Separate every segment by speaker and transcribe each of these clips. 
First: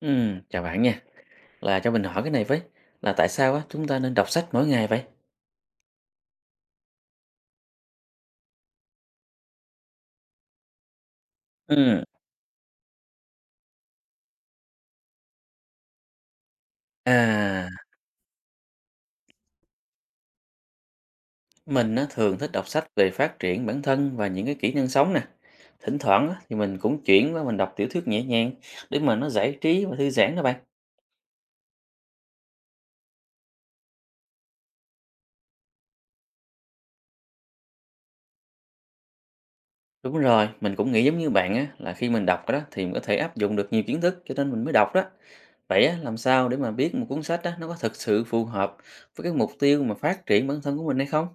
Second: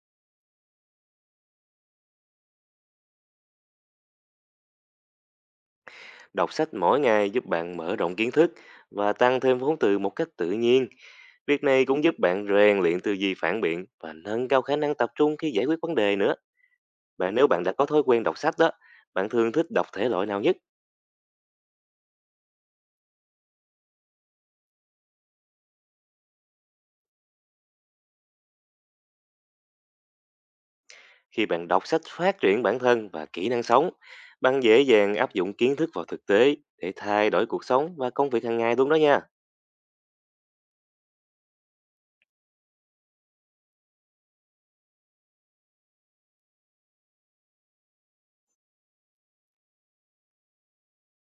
Speaker 1: Ừ, chào bạn nha. Là cho mình hỏi cái này với, là tại sao á chúng ta nên đọc sách mỗi ngày vậy?
Speaker 2: Đọc sách mỗi ngày giúp bạn mở rộng kiến thức và tăng thêm vốn từ một cách tự nhiên. Việc này
Speaker 1: ừ
Speaker 2: cũng giúp bạn rèn luyện tư duy phản biện và nâng cao khả năng tập trung khi giải quyết vấn đề nữa. Và nếu bạn
Speaker 1: à,
Speaker 2: đã có thói quen đọc sách đó, bạn thường thích đọc thể loại nào nhất?
Speaker 1: mình á thường thích đọc sách về phát triển bản thân và những cái kỹ năng sống nè. Thỉnh thoảng á, thì mình cũng chuyển qua đọc tiểu thuyết nhẹ nhàng để mà nó giải trí và thư giãn đó bạn.
Speaker 2: Khi bạn đọc sách phát triển bản thân và kỹ năng sống, bạn dễ dàng áp dụng kiến thức vào thực tế để thay đổi cuộc sống và công việc hàng ngày luôn đó nha.
Speaker 1: Đúng rồi, mình cũng nghĩ giống như bạn á, là khi mình đọc đó thì mình có thể áp dụng được nhiều kiến thức, cho nên mình mới đọc đó. Vậy á, làm sao để mà biết một cuốn sách á, nó có thực sự phù hợp với cái mục tiêu mà phát triển bản thân của mình hay không?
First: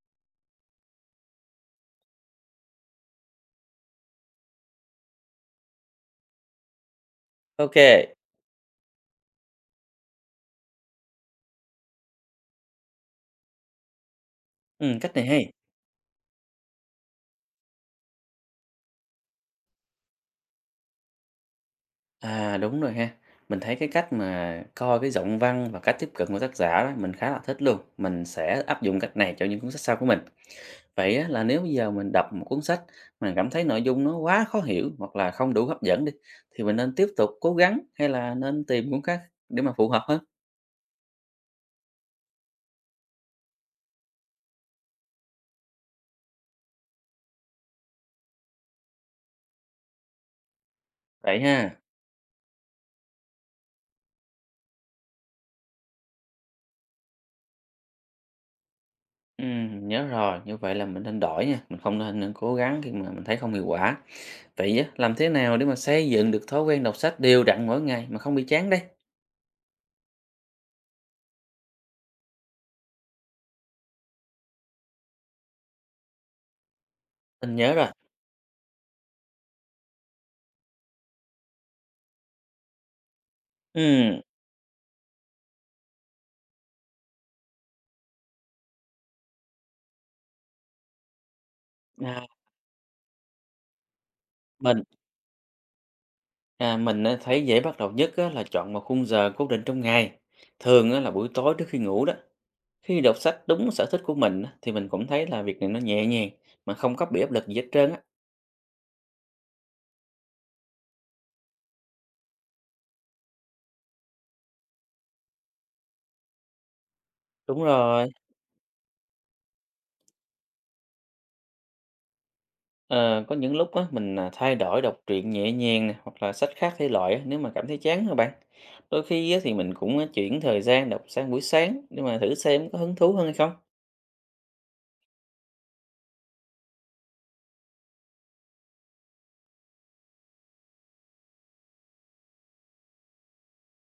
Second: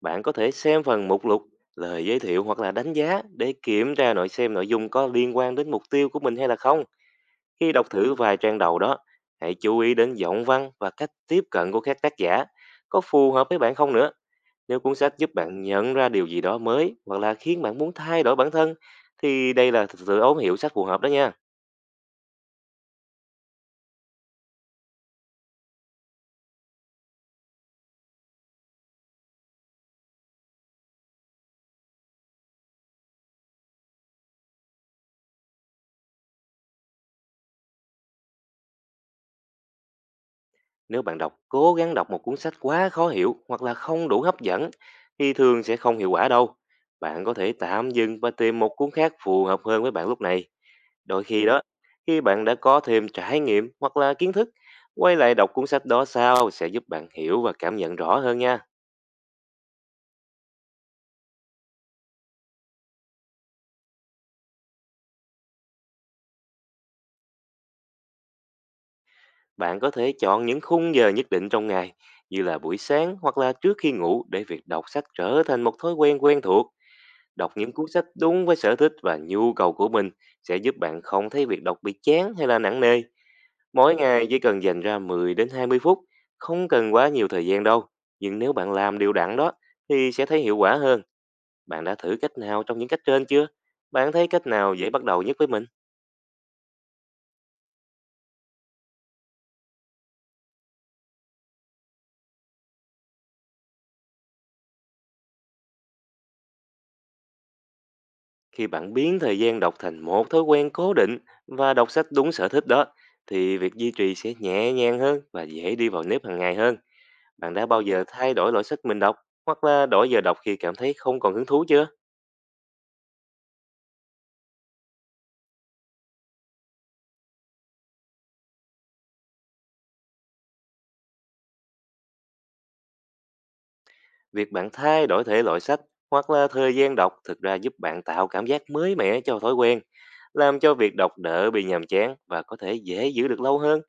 Speaker 2: Bạn có thể xem phần mục lục, lời giới thiệu hoặc là đánh giá để kiểm tra nội xem nội dung có liên quan đến mục tiêu của mình hay là không. Khi
Speaker 1: Ok.
Speaker 2: đọc thử vài trang đầu đó, hãy chú ý đến giọng văn và cách tiếp cận của các tác giả. Có phù hợp với bạn không nữa? Nếu
Speaker 1: Ừ,
Speaker 2: cuốn
Speaker 1: cách
Speaker 2: sách
Speaker 1: này
Speaker 2: giúp
Speaker 1: hay.
Speaker 2: bạn nhận ra điều gì đó mới hoặc là khiến bạn muốn thay đổi bản thân thì đây là sự ấu hiểu sách phù hợp đó nha.
Speaker 1: À, đúng rồi ha. Mình thấy cái cách mà coi cái giọng văn và cách tiếp cận của tác giả đó, mình khá là thích luôn. Mình sẽ áp dụng cách này cho những cuốn sách sau của mình. Vậy á, là nếu bây giờ mình đọc một cuốn sách mà cảm thấy nội dung nó quá khó hiểu hoặc là không đủ hấp dẫn đi, thì mình nên tiếp tục cố gắng hay là nên tìm cuốn khác để mà phù hợp hơn.
Speaker 2: Nếu bạn đọc cố gắng đọc một cuốn sách quá khó hiểu hoặc là không đủ hấp dẫn thì thường sẽ không hiệu quả đâu. Bạn có thể tạm dừng và tìm một cuốn khác phù hợp hơn với bạn lúc này. Đôi
Speaker 1: Vậy
Speaker 2: khi đó,
Speaker 1: ha.
Speaker 2: khi bạn đã có thêm trải nghiệm hoặc là kiến thức, quay lại đọc cuốn sách đó sau sẽ giúp bạn hiểu và cảm nhận rõ hơn nha.
Speaker 1: Ừ, nhớ rồi. Như vậy là mình nên đổi nha. Mình không nên cố gắng khi mà mình thấy không hiệu quả. Vậy á, làm thế nào để mà xây dựng được thói quen đọc sách đều đặn mỗi ngày mà không bị chán đây?
Speaker 2: Bạn có thể chọn những khung giờ nhất định trong ngày, như là buổi sáng hoặc là trước khi ngủ để việc đọc sách trở thành một thói quen quen thuộc. Đọc
Speaker 1: Mình
Speaker 2: những
Speaker 1: nhớ
Speaker 2: cuốn
Speaker 1: rồi.
Speaker 2: sách đúng với sở thích và nhu cầu của mình sẽ giúp bạn không thấy việc đọc bị chán hay là nặng nề. Mỗi
Speaker 1: Ừ.
Speaker 2: ngày chỉ cần dành ra 10 đến 20 phút, không cần quá nhiều thời gian đâu. Nhưng nếu bạn làm điều đặn đó thì sẽ thấy hiệu quả hơn. Bạn đã thử
Speaker 1: À,
Speaker 2: cách nào trong những cách trên chưa? Bạn thấy cách nào
Speaker 1: mình
Speaker 2: dễ bắt đầu nhất với mình?
Speaker 1: mình thấy dễ bắt đầu nhất á, là chọn một khung giờ cố định trong ngày, thường á, là buổi tối trước khi ngủ đó. Khi đọc sách đúng sở thích của mình á, thì mình cũng thấy là việc này nó nhẹ nhàng mà không có bị áp lực gì hết trơn á.
Speaker 2: Khi bạn biến thời gian đọc thành một thói quen cố định và đọc sách đúng sở thích đó thì việc duy trì sẽ nhẹ nhàng hơn và dễ đi vào nếp hàng ngày hơn. Bạn
Speaker 1: Đúng
Speaker 2: đã bao giờ
Speaker 1: rồi.
Speaker 2: thay đổi loại sách mình đọc hoặc là đổi giờ đọc khi cảm thấy không còn hứng thú chưa?
Speaker 1: Ờ, có những lúc á, mình thay đổi đọc truyện nhẹ nhàng nè, hoặc là sách khác thể loại á, nếu mà cảm thấy chán rồi bạn. Đôi khi á, thì mình cũng chuyển thời gian đọc sang buổi sáng để mà thử xem có hứng thú hơn hay không.
Speaker 2: Việc bạn thay đổi thể loại sách hoặc là thời gian đọc thực ra giúp bạn tạo cảm giác mới mẻ cho thói quen, làm cho việc đọc đỡ bị nhàm chán và có thể dễ giữ được lâu hơn.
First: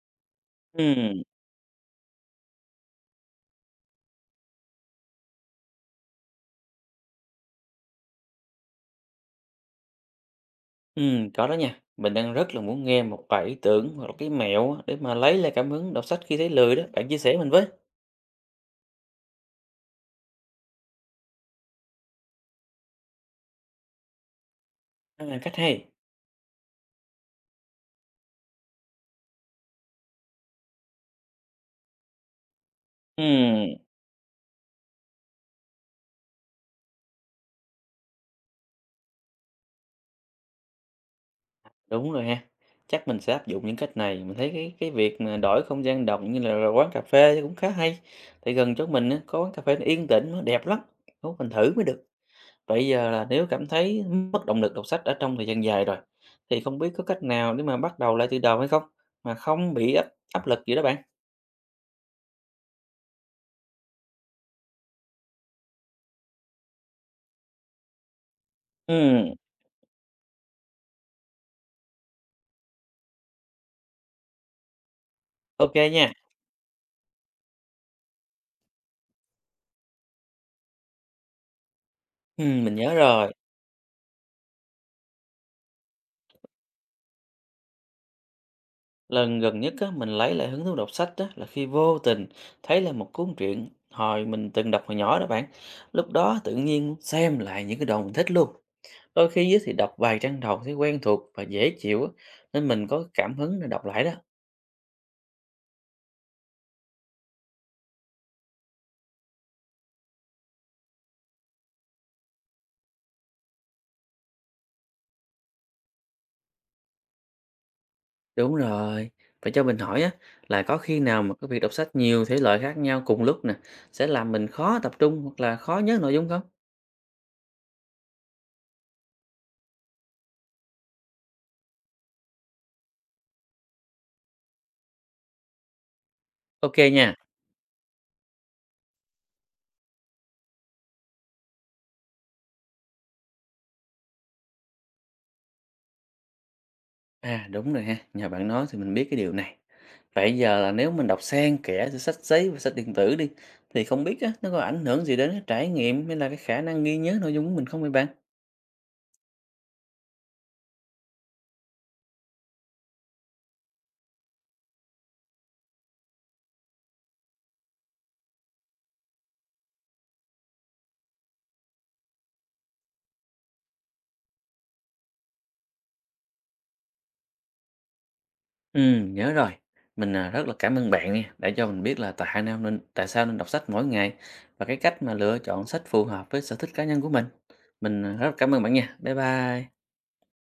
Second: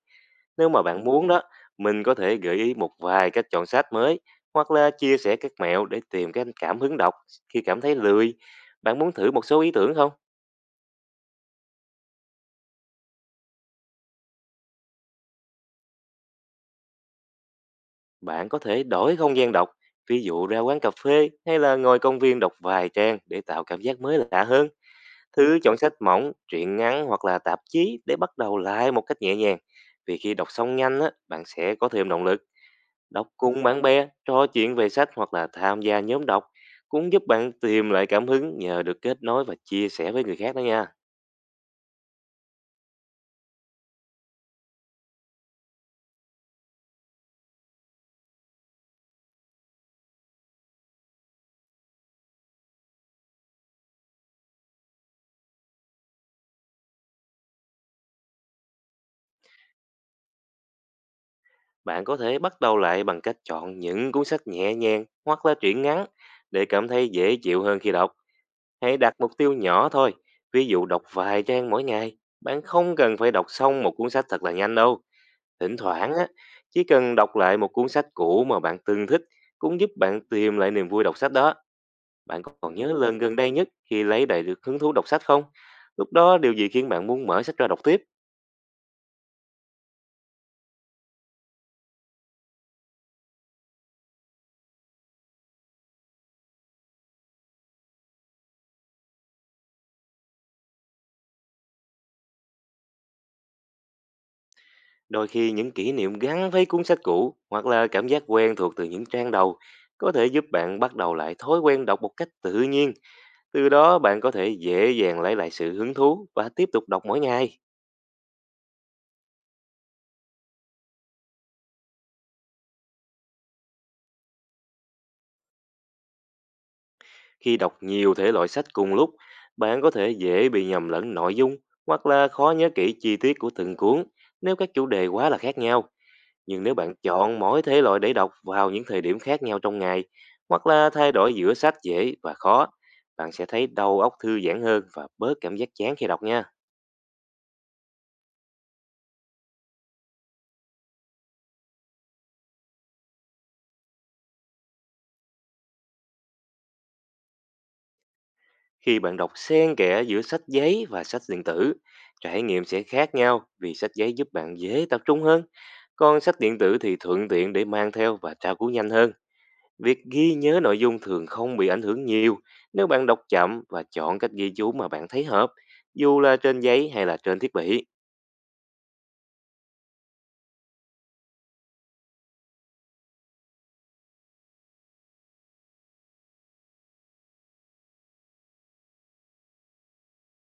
Speaker 2: Nếu mà bạn
Speaker 1: Ừ.
Speaker 2: muốn đó, mình có thể gợi ý một vài cách chọn sách mới hoặc là chia sẻ các mẹo để tìm cái cảm hứng đọc khi cảm thấy lười. Bạn muốn thử một số ý tưởng không?
Speaker 1: Có đó nha. Mình đang rất là muốn nghe một vài ý tưởng hoặc là cái mẹo á, để mà lấy lại cảm hứng đọc sách khi thấy lười đó. Bạn chia sẻ mình với.
Speaker 2: Bạn có thể đổi không gian đọc, ví dụ ra quán cà phê hay là ngồi công viên đọc vài trang để tạo cảm giác mới lạ hơn.
Speaker 1: À, cách
Speaker 2: Thứ chọn
Speaker 1: hay.
Speaker 2: sách mỏng, truyện ngắn hoặc là tạp chí để bắt đầu lại một cách nhẹ nhàng. Vì khi đọc xong nhanh, á, bạn sẽ có thêm động lực. Đọc cùng
Speaker 1: Ừm,
Speaker 2: bạn bè, trò chuyện về sách hoặc là tham gia nhóm đọc cũng giúp bạn tìm lại cảm hứng nhờ được kết nối và chia sẻ với người khác đó nha.
Speaker 1: đúng rồi ha. Chắc mình sẽ áp dụng những cách này. Mình thấy cái việc mà đổi không gian đọc như là quán cà phê thì cũng khá hay. Tại gần chỗ mình á, có quán cà phê nó yên tĩnh, nó đẹp lắm. Muốn mình thử mới được. Bây giờ là nếu cảm thấy mất động lực đọc sách ở trong thời gian dài rồi, thì không biết có cách nào để mà bắt đầu lại từ đầu hay không, mà không bị áp áp lực gì đó bạn.
Speaker 2: Bạn có thể bắt đầu lại bằng cách chọn những cuốn sách nhẹ nhàng hoặc là truyện ngắn để cảm thấy dễ chịu hơn khi đọc. Hãy đặt mục
Speaker 1: Ừm,
Speaker 2: tiêu nhỏ thôi, ví dụ đọc vài trang mỗi ngày. Bạn không cần phải đọc xong một cuốn sách thật là nhanh đâu.
Speaker 1: ok
Speaker 2: Thỉnh
Speaker 1: nha.
Speaker 2: thoảng á, chỉ cần đọc lại một cuốn sách cũ mà bạn từng thích cũng giúp bạn tìm lại niềm vui đọc sách đó. Bạn còn
Speaker 1: Mình
Speaker 2: nhớ
Speaker 1: nhớ
Speaker 2: lần
Speaker 1: rồi.
Speaker 2: gần đây nhất khi lấy lại được hứng thú đọc sách không? Lúc đó điều gì khiến bạn muốn mở sách ra đọc tiếp?
Speaker 1: Lần gần nhất á, mình lấy lại hứng thú đọc sách đó là khi vô tình thấy là một cuốn truyện hồi mình từng đọc hồi nhỏ đó bạn. Lúc đó tự nhiên xem lại những cái đoạn mình thích luôn. Đôi khi á, thì đọc vài trang đầu thấy quen thuộc và dễ chịu á, nên mình có cảm hứng để đọc lại đó.
Speaker 2: Đôi khi những kỷ niệm gắn với cuốn sách cũ hoặc là cảm giác quen thuộc từ những trang đầu có thể giúp bạn bắt đầu lại thói quen đọc một cách tự nhiên. Từ đó bạn có thể dễ dàng lấy lại sự hứng thú và tiếp tục đọc mỗi ngày.
Speaker 1: Đúng rồi, vậy cho mình hỏi á, là có khi nào mà cái việc đọc sách nhiều thể loại khác nhau cùng lúc nè, sẽ làm mình khó tập trung hoặc là khó nhớ nội dung không?
Speaker 2: Khi đọc nhiều thể loại sách cùng lúc, bạn có thể dễ bị nhầm lẫn nội dung hoặc là khó nhớ kỹ chi tiết của từng cuốn nếu các chủ đề quá là khác nhau. Nhưng nếu
Speaker 1: Ok
Speaker 2: bạn
Speaker 1: nha.
Speaker 2: chọn mỗi thể loại để đọc vào những thời điểm khác nhau trong ngày hoặc là thay đổi giữa sách dễ và khó, bạn sẽ thấy đầu óc thư giãn hơn và bớt cảm giác chán khi đọc nha.
Speaker 1: À, đúng rồi ha, nhờ bạn nói thì mình biết cái điều này. Vậy giờ là nếu mình đọc xen kẽ giữa sách giấy và sách điện tử đi, thì không biết á, nó có ảnh hưởng gì đến cái trải nghiệm hay là cái khả năng ghi nhớ nội dung của mình không vậy bạn?
Speaker 2: Khi bạn đọc xen kẽ giữa sách giấy và sách điện tử, trải nghiệm sẽ khác nhau vì sách giấy giúp bạn dễ tập trung hơn. Còn sách điện tử thì thuận tiện để mang theo và tra cứu nhanh hơn. Việc ghi nhớ nội dung thường không bị ảnh hưởng nhiều nếu bạn đọc chậm và chọn cách ghi chú mà bạn thấy hợp, dù là trên giấy hay là trên thiết bị.
Speaker 1: Ừ, nhớ rồi. Mình rất là cảm ơn bạn nha, đã cho mình biết là tại sao nên đọc sách mỗi ngày và cái cách mà lựa chọn sách phù hợp với sở thích cá nhân của mình. Mình rất là cảm ơn bạn nha. Bye bye.